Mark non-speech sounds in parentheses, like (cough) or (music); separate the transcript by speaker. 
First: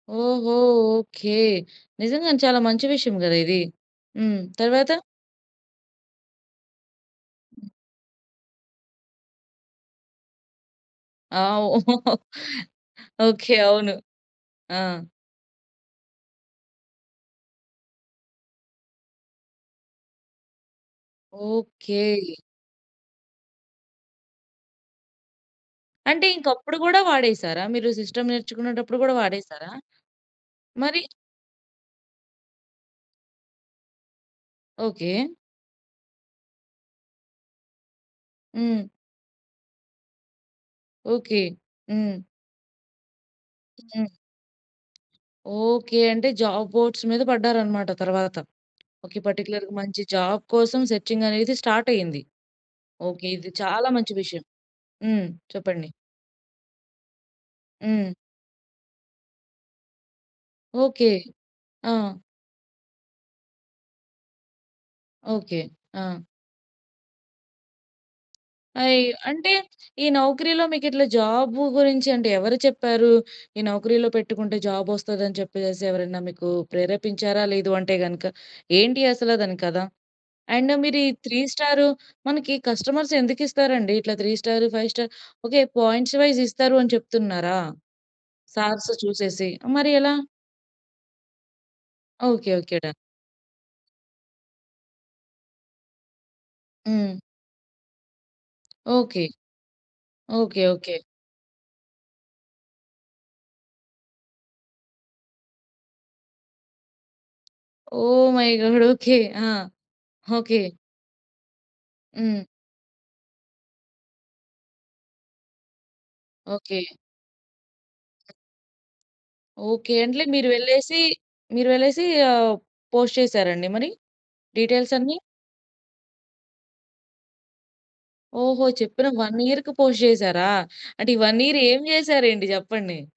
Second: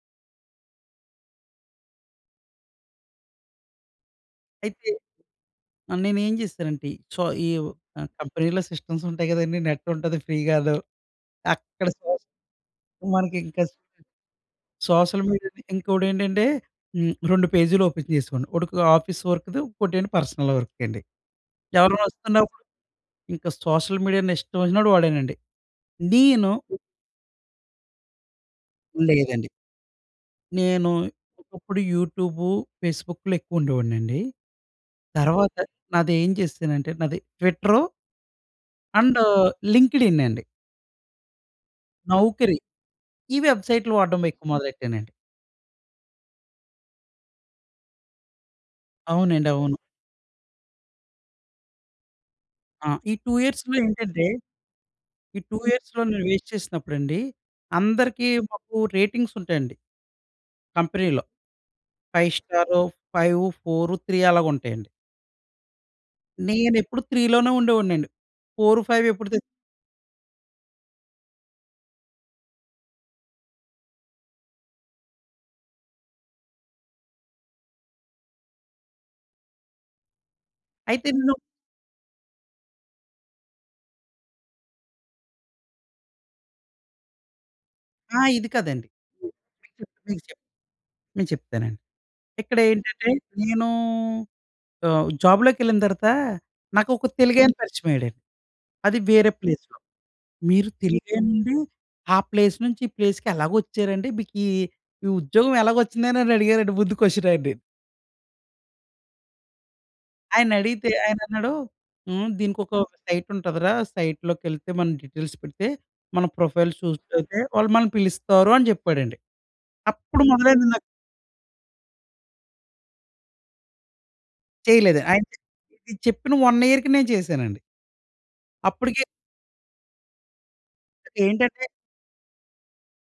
Speaker 1: ఓహో! ఓకె. నిజంగానే చాలా మంచి విషయం గద ఇది. హ్మ్.
Speaker 2: అయితే,
Speaker 1: తర్వాత
Speaker 2: ఆహ్, నేను ఏం చేశానంటే సో ఈ కంపెనీలో సిస్టమ్స్ ఉంటాయి కదండీ నెట్ ఉంటది ఫ్రీ గాను.
Speaker 1: ఆ!
Speaker 2: అక్కడ సొస్
Speaker 1: (chuckles)
Speaker 2: మనకి
Speaker 1: ఓకె,
Speaker 2: ఇంకా
Speaker 1: అవును. ఆ!
Speaker 2: సోషల్ మీడియాను ఇంకొకటేంటంటే హ్మ్, 2 పేజీలు ఓపెన్ చేసేవాడిని. ఒకటి ఆఫీస్ వర్క్‌‌ది ఇంకోటేంటి పర్సనల్ వర్క్‌కి అండి.
Speaker 1: ఓకె.
Speaker 2: ఎవరైనా వస్తున్నప్పుడు, ఇంకా సోషల్ మీడియాని ఇష్టం వచ్చినట్టు వాడేనండి.
Speaker 1: అంటే
Speaker 2: నేను
Speaker 1: ఇంకప్పుడు కూడా వాడేసారా? మీరు సిస్టమ్ నేర్చుకునేటప్పుడు కూడా
Speaker 2: లేదండి.
Speaker 1: వాడేసారా?
Speaker 2: నేను
Speaker 1: మరి?
Speaker 2: ఒకప్పుడు యూట్యూబు, ఫేస్‌బుక్‌లో ఎక్కువుండేవాడినండి.
Speaker 1: ఓకె.
Speaker 2: తరవాత నాదేం చేసానంటే నాది ట్విట్టరు...
Speaker 1: హ్మ్.
Speaker 2: అండ్ లింక్డ్ ఇన్ అండి.
Speaker 1: ఓకె. హ్మ్.
Speaker 2: నౌకరి, ఈ వెబ్‌సైట్లు
Speaker 1: హ్మ్.
Speaker 2: వాడడం ఎక్కువ మొదలెట్టేనండి.
Speaker 1: ఓకె అంటే జాబ్ బోర్డ్స్ మీద పడ్డారు అన్నమాట తరువాత ఒక
Speaker 2: అవునండి,
Speaker 1: పార్టిక్యులర్‌గా
Speaker 2: అవును.
Speaker 1: మంచి జాబ్ కోసం సర్చింగ్ అనేది స్టార్ట్ అయింది.
Speaker 2: ఆ! ఈ
Speaker 1: ఓకె,
Speaker 2: 2
Speaker 1: ఇది
Speaker 2: యియర్స్‌లో
Speaker 1: చాలా మంచి
Speaker 2: ఏంటంటే,
Speaker 1: విషయం. హ్మ్,
Speaker 2: ఈ 2
Speaker 1: చెప్పండి.
Speaker 2: యియర్స్‌లో నేను వెయిట్ చేసినప్పుడండి
Speaker 1: హ్మ్.
Speaker 2: అందరికి మాకు రేటింగ్స్ ఉంటాయండి.
Speaker 1: ఓకె.
Speaker 2: కంపెనీలో
Speaker 1: ఆ!
Speaker 2: 5 స్టారు 5, 4, 3 అలాగుంటాయండి.
Speaker 1: ఓకె. ఆ!
Speaker 2: నేనెప్పుడు 3 లోనే ఉండేవాడినండి. ఫోరు
Speaker 1: అయో!
Speaker 2: ఫైవ్ ఎప్పుడుతె
Speaker 1: అంటే ఈ నౌకరీలో మీకిట్లా జాబు గురించి అంటే ఎవరు చెప్పారు? ఈ నౌకరీలో పెట్టుకుంటే జాబ్ వస్తదని చెప్పేసి ఎవరైనా మీకు ప్రేరేపించారా? లేదు అంటే కనుక ఏంటి అసలు దాని కథ? అండ్ మీరు
Speaker 2: అయితే
Speaker 1: ఈ
Speaker 2: నేను
Speaker 1: 3 స్టారు, మనకి కస్టమర్స్ ఎందుకు ఇస్తారండి ఇట్లా 3 star, 5 star? Okay, points wise ఇస్తారని చెప్తున్నారా
Speaker 2: ఆ! ఇది కాదండి.
Speaker 1: స్టార్స్ చూసేసి?
Speaker 2: మీకు
Speaker 1: మరి ఎలా?
Speaker 2: చెప్తాను. నేను చెప్తానండి.
Speaker 1: Okay okay. డన్.
Speaker 2: ఇక్కడేంటంటే నేనూ ఆహ్, జాబ్‌లోకెళ్ళిన తర్వాత నాకొక
Speaker 1: హ్మ్.
Speaker 2: తెలుగాయన పరిచయమయ్యాడండి. అది
Speaker 1: ఓకె.
Speaker 2: వేరే ప్లేస్‌లో.
Speaker 1: ఓకె
Speaker 2: మీరు
Speaker 1: ఓకె.
Speaker 2: తెలుగే అండి ఆ ప్లేస్ నుంచి ఈ ప్లేస్‌కి ఎలాగొచ్చారండి? మీకీ ఈ ఉద్యోగం ఎలాగొచ్చిందని అడిగారండి ముందు క్వెషన్ ఆయన్ని.
Speaker 1: ఓహ్! My god! ఓకె. ఆ!
Speaker 2: ఆయన
Speaker 1: ఓకె.
Speaker 2: అడిగితే ఆయనన్నాడు హ్మ్,
Speaker 1: హ్మ్.
Speaker 2: దీనికొక సైట్ ఉంటదిరా సైట్‌లోకెళ్తే మనం డీటెయిల్స్ పెడితే మన ప్రొఫైల్
Speaker 1: ఓకె.
Speaker 2: సూట్ అవుతే వాళ్ళు మనల్ని పిలుస్తారు అని చెప్పాడండి.
Speaker 1: ఓకె
Speaker 2: అప్పుడు
Speaker 1: అంటే మీరు
Speaker 2: మొదలైంది నాకు
Speaker 1: వెళ్ళేసి, మీరు వెళ్ళేసి ఆహ్, పోస్ట్ చేసారండి మరి? డీటెయిల్స్
Speaker 2: చేయలేదు.
Speaker 1: అన్ని.
Speaker 2: ఇది చెప్పిన 1 ఇయర్‌కి నేను చేశానండి.
Speaker 1: ఓహో!
Speaker 2: అప్పటికే
Speaker 1: చెప్పిన 1 ఇయర్‌కి పోస్ట్ చేసారా? అంటే ఈ 1 ఇయర్
Speaker 2: ఏంటంటే
Speaker 1: ఏం చేసారేంటి చెప్పండి?